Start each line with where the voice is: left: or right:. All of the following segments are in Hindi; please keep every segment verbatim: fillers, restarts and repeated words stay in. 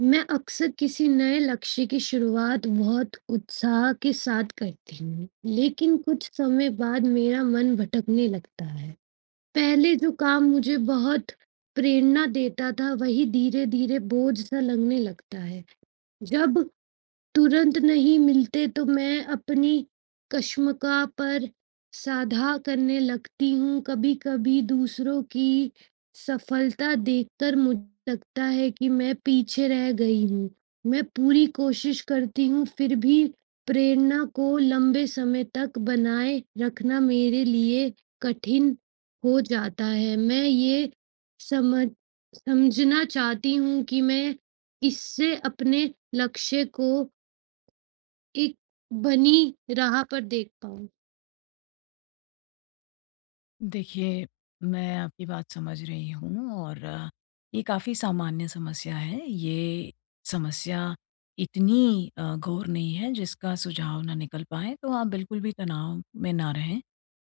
right: मैं अक्सर किसी नए लक्ष्य की शुरुआत बहुत उत्साह के साथ करती हूँ, लेकिन कुछ समय बाद मेरा मन भटकने लगता है। पहले जो काम मुझे बहुत प्रेरणा देता था, वही धीरे-धीरे बोझ सा लगने लगता है। जब तुरंत नहीं मिलते तो मैं अपनी कश्मकश पर साझा करने लगती हूँ। कभी-कभी दूसरों की सफलता देखकर मुझे लगता है कि मैं पीछे रह गई हूँ। मैं पूरी कोशिश करती हूँ, फिर भी प्रेरणा को लंबे समय तक बनाए रखना मेरे लिए कठिन हो जाता है। मैं ये समझ समझना चाहती हूँ कि मैं इससे अपने लक्ष्य को एक बनी राह पर देख पाऊँ।
left: देखिए, मैं आपकी बात समझ रही हूँ और अ, ये काफ़ी सामान्य समस्या है। ये समस्या इतनी अ, घोर नहीं है जिसका सुझाव ना निकल पाए, तो आप बिल्कुल भी तनाव में ना रहें।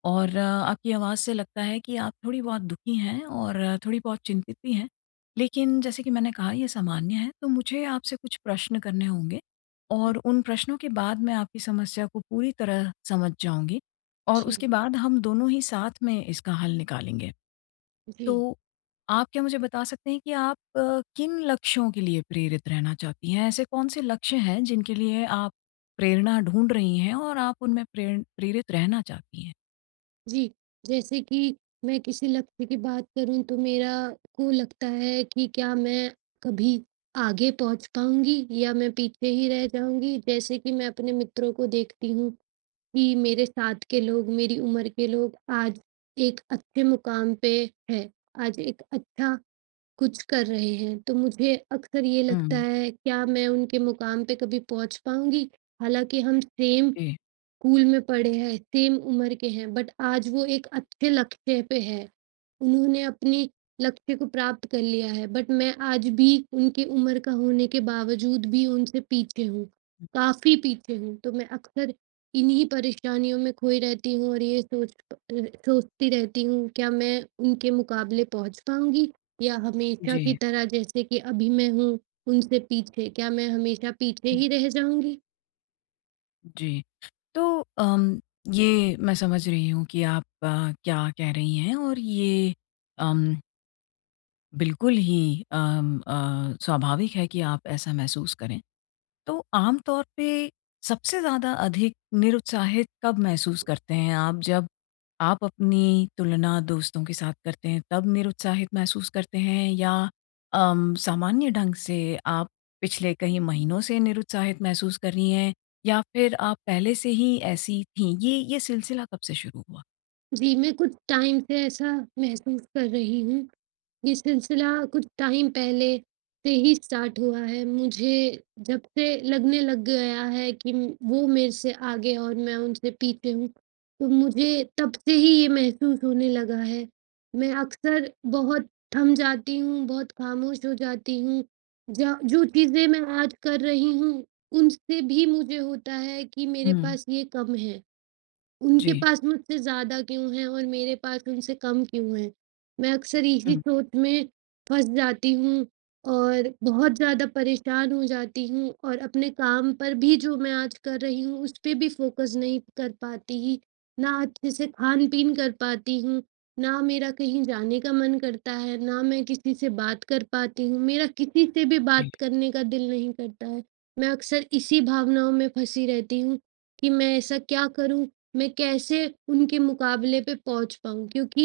left: और अ, आपकी आवाज़ से लगता है कि आप थोड़ी-बहुत दुखी हैं और थोड़ी-बहुत चिंतित भी हैं। लेकिन जैसे कि मैंने कहा, ये सामान्य है, तो मुझे आपसे कुछ प्रश्न करने होंगे और उन प्रश्नों के बाद मैं आपकी समस्या को पूरी तरह समझ जाऊँगी। और
right: जी,
left: उसके बाद हम दोनों ही साथ में इसका हल निकालेंगे।
right: जी,
left: तो आप क्या मुझे बता सकते हैं कि आप अ, किन लक्ष्यों के लिए प्रेरित रहना चाहती हैं? ऐसे कौन-से लक्ष्य हैं जिनके लिए आप प्रेरणा ढूँढ रही हैं और आप उनमें प्रेर प्रेरित रहना चाहती हैं?
right: जी। जैसे कि मैं किसी लक्ष्य की बात करूँ तो मेरा को लगता है कि क्या मैं कभी आगे पहुँच पाऊँगी या मैं पीछे ही रह जाऊँगी। जैसे कि मैं अपने मित्रों को देखती हूँ कि मेरे साथ के लोग, मेरी उम्र के लोग आज एक अच्छे मुकाम पे हैं। आज एक अच्छा कुछ कर रहे हैं, तो मुझे अक्सर ये लगता
left: हुँ,
right: है, क्या मैं उनके मुकाम पे कभी पहुँच पाऊँगी? हालाँकि हम सेम
left: जी।
right: स्कूल में पढ़े हैं, सेम उम्र के हैं, बट आज वो एक अच्छे लक्ष्य पे है। उन्होंने अपनी लक्ष्य को प्राप्त कर लिया है, बट मैं आज भी उनकी उम्र का होने के बावजूद भी उनसे पीछे हूँ, काफ़ी पीछे हूँ। तो मैं अक्सर इन्हीं परेशानियों में खोई रहती हूँ और ये सोच अ, सोचती रहती हूँ, क्या मैं उनके मुकाबले पहुँच पाऊँगी, या हमेशा की
left: जी,
right: तरह जैसे कि अभी मैं हूँ, उनसे पीछे? क्या मैं हमेशा पीछे
left: हुँ,
right: ही रह जाऊँगी?
left: जी। तो अम, ये मैं समझ रही हूँ कि आप अ, क्या कह रही हैं, और ये अम, बिल्कुल ही अम, अ, स्वाभाविक है कि आप ऐसा महसूस करें। तो आम तौर पे सबसे ज़्यादा अधिक निरुत्साहित कब महसूस करते हैं आप? जब आप अपनी तुलना दोस्तों के साथ करते हैं, तब निरुत्साहित महसूस करते हैं, या अम, सामान्य ढंग से आप पिछले कई महीनों से निरुत्साहित महसूस कर रही हैं, या फिर आप पहले से ही ऐसी थीं? ये ये सिलसिला कब से शुरू हुआ?
right: जी, मैं कुछ टाइम से ऐसा महसूस कर रही हूँ। ये सिलसिला कुछ टाइम पहले से ही स्टार्ट हुआ है। मुझे जब से लगने लग गया है कि म- वो मेरे से आगे और मैं उनसे पीछे हूँ, तो मुझे तब से ही ये महसूस होने लगा है। मैं अक्सर बहुत थम जाती हूँ, बहुत खामोश हो जाती हूँ। ज जो चीज़ें मैं आज कर रही हूँ, उनसे भी मुझे होता है कि मेरे
left: हुँ।
right: पास ये कम है। उनके
left: जी।
right: पास मुझसे ज़्यादा क्यों है और मेरे पास उनसे कम क्यों है? मैं अक्सर इसी
left: हुँ।
right: सोच में फँस जाती हूँ और बहुत ज़्यादा परेशान हो जाती हूँ, और अपने काम पर भी जो मैं आज कर रही हूँ, उस पे भी फ़ोकस नहीं कर पाती, ही, ना अच्छे से खान-पीन कर पाती हूँ, ना मेरा कहीं जाने का मन करता है, ना मैं किसी से बात कर पाती हूँ, मेरा किसी से भी
left: जी,
right: बात करने का दिल नहीं करता है। मैं अक्सर इसी भावनाओं में फँसी रहती हूँ कि मैं ऐसा क्या करूँ, मैं कैसे उनके मुकाबले पे पहुँच पाऊँ? क्योंकि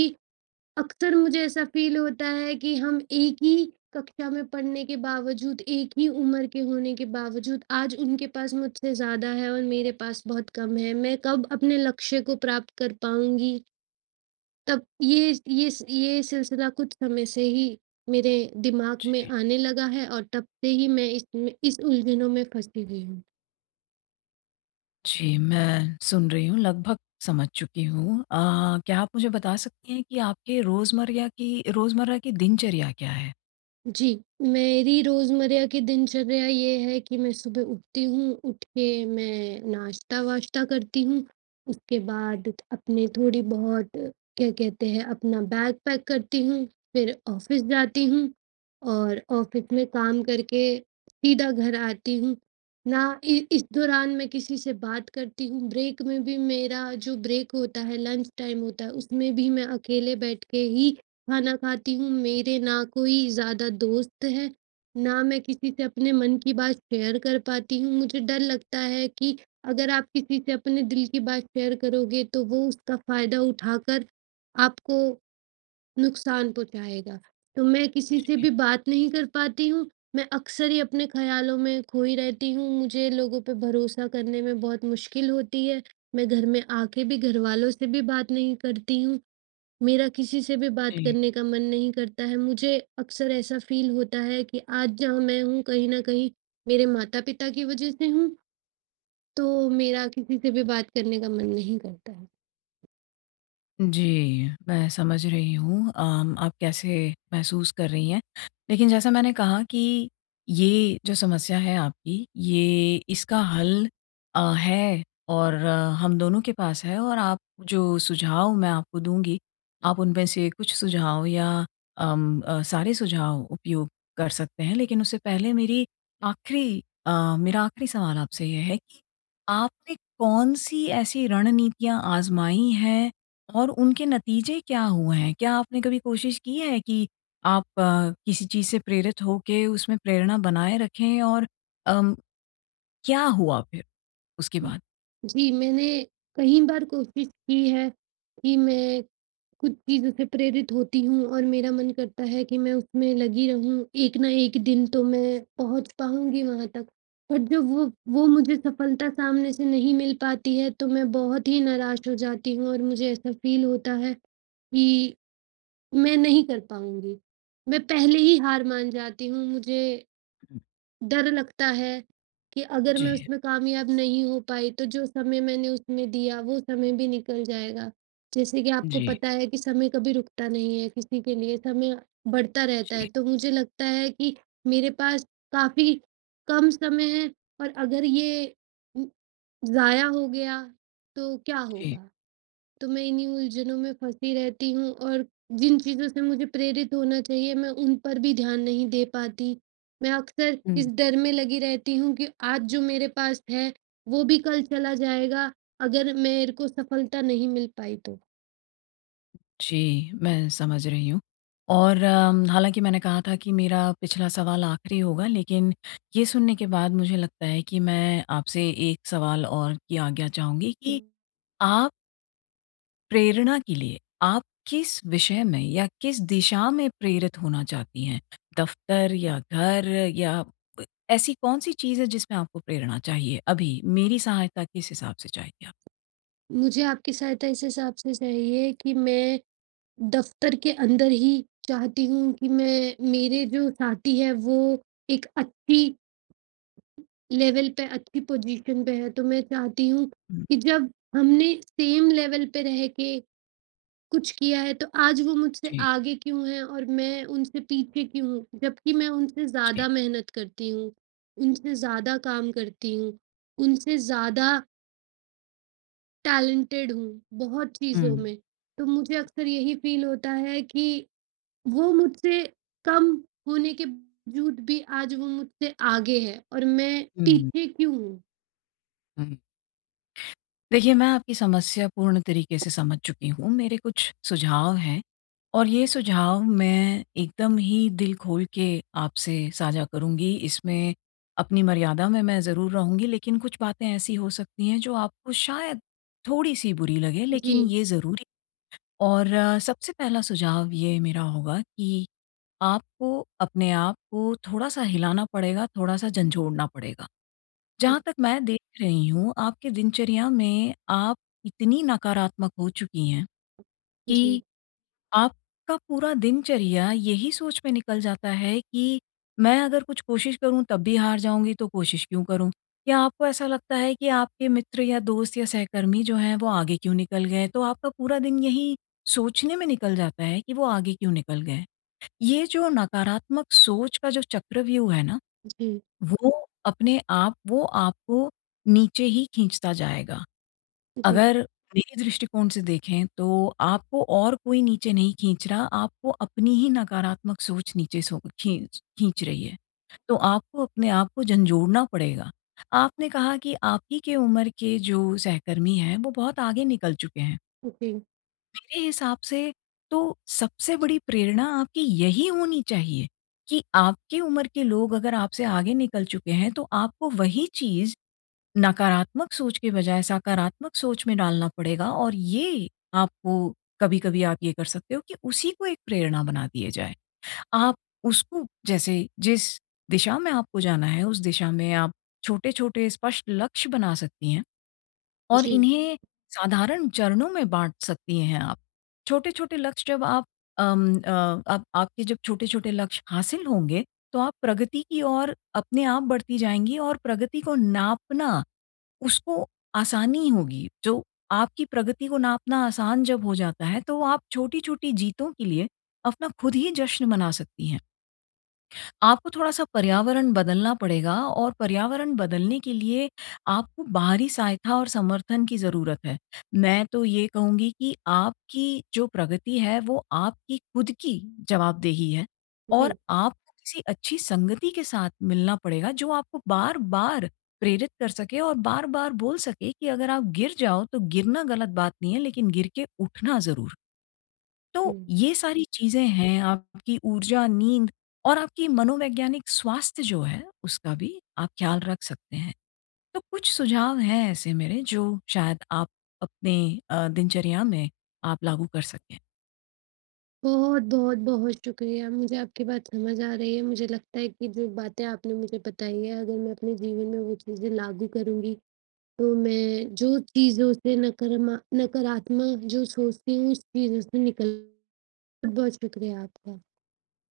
right: अक्सर मुझे ऐसा फ़ील होता है कि हम एक ही कक्षा में पढ़ने के बावजूद, एक ही उम्र के होने के बावजूद, आज उनके पास मुझसे ज़्यादा है और मेरे पास बहुत कम है। मैं कब अपने लक्ष्य को प्राप्त कर पाऊँगी? तब ये ये ये सिलसिला कुछ समय से ही मेरे दिमाग में
left: जी।
right: आने लगा है और तब से ही मैं इसमें इस उलझनों में फँसी हुई हूँ।
left: जी, मैं सुन रही हूँ, लगभग समझ चुकी हूँ। अ, क्या आप मुझे बता सकती हैं कि आपके रोज़मर्रा की रोज़मर्रा की दिनचर्या क्या है?
right: जी, मेरी रोज़मर्रा की दिनचर्या ये है कि मैं सुबह उठती हूँ, उठ के मैं नाश्ता-वाश्ता करती हूँ, उसके बाद अपने थोड़ी बहुत क्या कहते हैं, अपना बैग पैक करती हूँ, फिर ऑफ़िस जाती हूँ और ऑफ़िस में काम करके सीधा घर आती हूँ। ना इ इस दौरान मैं किसी से बात करती हूँ, ब्रेक में भी, मेरा जो ब्रेक होता है, लंच टाइम होता है, उसमें भी मैं अकेले बैठ के ही खाना खाती हूँ, मेरे ना कोई ज़्यादा दोस्त है, ना मैं किसी से अपने मन की बात शेयर कर पाती हूँ। मुझे डर लगता है कि अगर आप किसी से अपने दिल की बात शेयर करोगे, तो वो उसका फ़ायदा उठाकर आपको नुकसान पहुँचाएगा। तो मैं किसी से
left: जी,
right: भी बात नहीं कर पाती हूँ, मैं अक्सर ही अपने ख़्यालों में खोई रहती हूँ। मुझे लोगों पे भरोसा करने में बहुत मुश्किल होती है। मैं घर में आके भी घरवालों से भी बात नहीं करती हूँ। मेरा किसी से भी बात
left: जी।
right: करने का मन नहीं करता है। मुझे अक्सर ऐसा फ़ील होता है कि आज जहाँ मैं हूँ, कहीं न कहीं मेरे माता-पिता की वज़ह से हूँ, तो मेरा किसी से भी बात करने का मन नहीं करता है।
left: जी, मैं समझ रही हूँ अम, आप कैसे महसूस कर रही हैं। लेकिन जैसा मैंने कहा कि ये जो समस्या है आपकी, ये इसका हल अ, है, और अ, हम दोनों के पास है। और आप जो सुझाव मैं आपको दूँगी, आप उनमें से कुछ सुझाव या अम अ, सारे सुझाव उपयोग कर सकते हैं। लेकिन उससे पहले मेरी आखिरी अ, मेरा आखिरी सवाल आपसे ये है कि आपने कौन-सी ऐसी रणनीतियाँ आज़माई हैं और उनके नतीजे क्या हुए हैं? क्या आपने कभी कोशिश की है कि आप अ, किसी चीज़ से प्रेरित होके उसमें प्रेरणा बनाए रखें, और अम, क्या हुआ फिर उसके बाद?
right: जी, मैंने कई बार कोशिश की है कि मैं कुछ चीज़ों से प्रेरित होती हूँ और मेरा मन करता है कि मैं उसमें लगी रहूँ, एक ना एक दिन तो मैं पहुँच पाऊँगी वहाँ तक। पर जब वो वो मुझे सफलता सामने से नहीं मिल पाती है, तो मैं बहुत ही निराश हो जाती हूँ और मुझे ऐसा फ़ील होता है कि मैं नहीं कर पाऊँगी। मैं पहले ही हार मान जाती हूँ, मुझे
left: हुँ।
right: डर लगता है कि अगर मैं
left: जी,
right: उसमें कामयाब नहीं हो पाई, तो जो समय मैंने उसमें दिया, वो समय भी निकल जाएगा। जैसे कि आपको
left: जी,
right: पता है कि समय कभी रुकता नहीं है किसी के लिए, समय बढ़ता रहता है।
left: जी,
right: तो मुझे लगता है कि मेरे पास काफ़ी कम समय है, और अगर ये उ ज़ाया हो गया, तो क्या
left: जी।
right: होगा? तो मैं इन्हीं उलझनों में फँसी रहती हूँ, और जिन चीज़ों से मुझे प्रेरित होना चाहिए, मैं उन पर भी ध्यान नहीं दे पाती। मैं अक्सर
left: हुँ,
right: इस डर में लगी रहती हूँ कि आज जो मेरे पास है, वो भी कल चला जाएगा, अगर मेरे को सफलता नहीं मिल पाई तो।
left: जी, मैं समझ रही हूँ। और अम, हालाँकि मैंने कहा था कि मेरा पिछला सवाल आखिरी होगा, लेकिन ये सुनने के बाद मुझे लगता है कि मैं आपसे एक सवाल और की आज्ञा चाहूँगी कि आप प्रेरणा के लिए आप किस विषय में या किस दिशा में प्रेरित होना चाहती हैं? दफ्तर या घर या ब ऐसी कौन-सी चीज़ है जिसमें आपको प्रेरणा चाहिए अभी? मेरी सहायता किस हिसाब से चाहिए आप?
right: मुझे आपकी सहायता इस हिसाब से चाहिए कि मैं दफ़्तर के अंदर ही चाहती हूँ कि मैं, मेरे जो साथी हैं, वो एक अच्छी लेवल पे, अच्छी पोजीशन पे है, तो मैं चाहती हूँ
left: हुँ,
right: कि जब हमने सेम लेवल पे रह के कुछ किया है, तो आज वो मुझसे
left: जी,
right: आगे क्यों हैं और मैं उनसे पीछे क्यों हूँ? जबकि मैं उनसे ज़्यादा
left: जी।
right: मेहनत करती हूँ, उनसे ज़्यादा काम करती हूँ, उनसे ज़्यादा टैलेंटेड हूँ, बहुत
left: हुँ,
right: चीज़ों में। तो मुझे अक्सर यही फ़ील होता है कि वो मुझसे कम होने के बावजूद भी आज वो मुझसे आगे है और मैं
left: हुँ,
right: पीछे क्यों हूँ?
left: हुँ। देखिए, मैं आपकी समस्या पूर्ण तरीके से समझ चुकी हूँ। मेरे कुछ सुझाव हैं, और ये सुझाव मैं एकदम ही दिल खोल के आपसे साझा करूँगी। इसमें अपनी मर्यादा में मैं ज़रूर रहूँगी, लेकिन कुछ बातें ऐसी हो सकती हैं जो आपको शायद थोड़ी-सी बुरी लगे,
right: जी।
left: लेकिन ये ज़रूरी। और अ, सबसे पहला सुझाव ये मेरा होगा कि आपको अपने आप को थोड़ा-सा हिलाना पड़ेगा, थोड़ा-सा झंझोड़ना पड़ेगा। जहाँ तक मैं देख रही हूँ, आपके दिनचर्या में आप इतनी नकारात्मक हो चुकी हैं
right: जी,
left: कि आपका पूरा दिनचर्या यही सोच में निकल जाता है कि मैं अगर कुछ कोशिश करूँ तब भी हार जाऊँगी तो कोशिश क्यों करूँ? या आपको ऐसा लगता है कि आपके मित्र या दोस्त या सहकर्मी जो हैं, वो आगे क्यों निकल गए? तो आपका पूरा दिन यही सोचने में निकल जाता है कि वो आगे क्यों निकल गए? ये जो नकारात्मक सोच का जो चक्रव्यूह है ना,
right: जी,
left: वो अपने आप, वो आपको नीचे ही खींचता जाएगा।
right: जी,
left: अगर मेरे दृष्टिकोण से देखें, तो आपको और कोई नीचे नहीं खींच रहा, आपको अपनी ही नकारात्मक सोच नीचे सो खींच खींच रही है। तो आपको अपने आप को झंझोड़ना पड़ेगा। आपने कहा कि आप ही के उम्र के जो सहकर्मी हैं, वो बहुत आगे निकल चुके हैं।
right: जी,
left: मेरे हिसाब से तो सबसे बड़ी प्रेरणा आपकी यही होनी चाहिए कि आपकी उम्र के लोग अगर आपसे आगे निकल चुके हैं, तो आपको वही चीज़ नकारात्मक सोच के बजाय सकारात्मक सोच में डालना पड़ेगा। और ये आपको, कभी-कभी आप ये कर सकते हो कि उसी को एक प्रेरणा बना दिया जाए। आप उसको, जैसे जिस दिशा में आपको जाना है उस दिशा में आप छोटे-छोटे स्पष्ट लक्ष्य बना सकती हैं। और
right: जी,
left: इन्हें साधारण चरणों में बाँट सकती हैं आप। छोटे-छोटे लक्ष्य जब आप अम अ, आप आपके जब छोटे-छोटे लक्ष्य हासिल होंगे, तो आप प्रगति की ओर अपने आप बढ़ती जाएँगी, और प्रगति को नापना, उसको आसानी होगी। जो आपकी प्रगति को नापना आसान जब हो जाता है, तो आप छोटी-छोटी जीतों के लिए अपना खुद ही जश्न मना सकती हैं। आपको थोड़ा-सा पर्यावरण बदलना पड़ेगा, और पर्यावरण बदलने के लिए आपको बाहरी सहायता और समर्थन की ज़रूरत है। मैं तो ये कहूँगी कि आपकी जो प्रगति है, वो आपकी खुद की जवाबदेही है, और
right: जी,
left: आपको किसी अच्छी संगति के साथ मिलना पड़ेगा जो आपको बार-बार प्रेरित कर सके और बार-बार बोल सके कि अगर आप गिर जाओ तो गिरना गलत बात नहीं है, लेकिन गिर के उठना ज़रूर।
right: जी।
left: तो ये सारी चीज़ें हैं, आपकी ऊर्जा, नींद और आपकी मनोवैज्ञानिक स्वास्थ्य जो है, उसका भी आप ख़्याल रख सकते हैं। तो कुछ सुझाव हैं ऐसे मेरे, जो शायद आप अपने अ, दिनचर्या में आप लागू कर सकें।
right: बहुत, बहुत, बहुत शुक्रिया। मुझे आपकी बात समझ आ रही है। मुझे लगता है कि जो बातें आपने मुझे बताई है, अगर मैं अपने जीवन में वो चीज़ें लागू करूँगी, तो मैं जो चीज़ों से नकरमा नकारात्मक जो सोचती हूँ, उस चीज़ों से निकल। बहुत बहुत शुक्रिया आपका।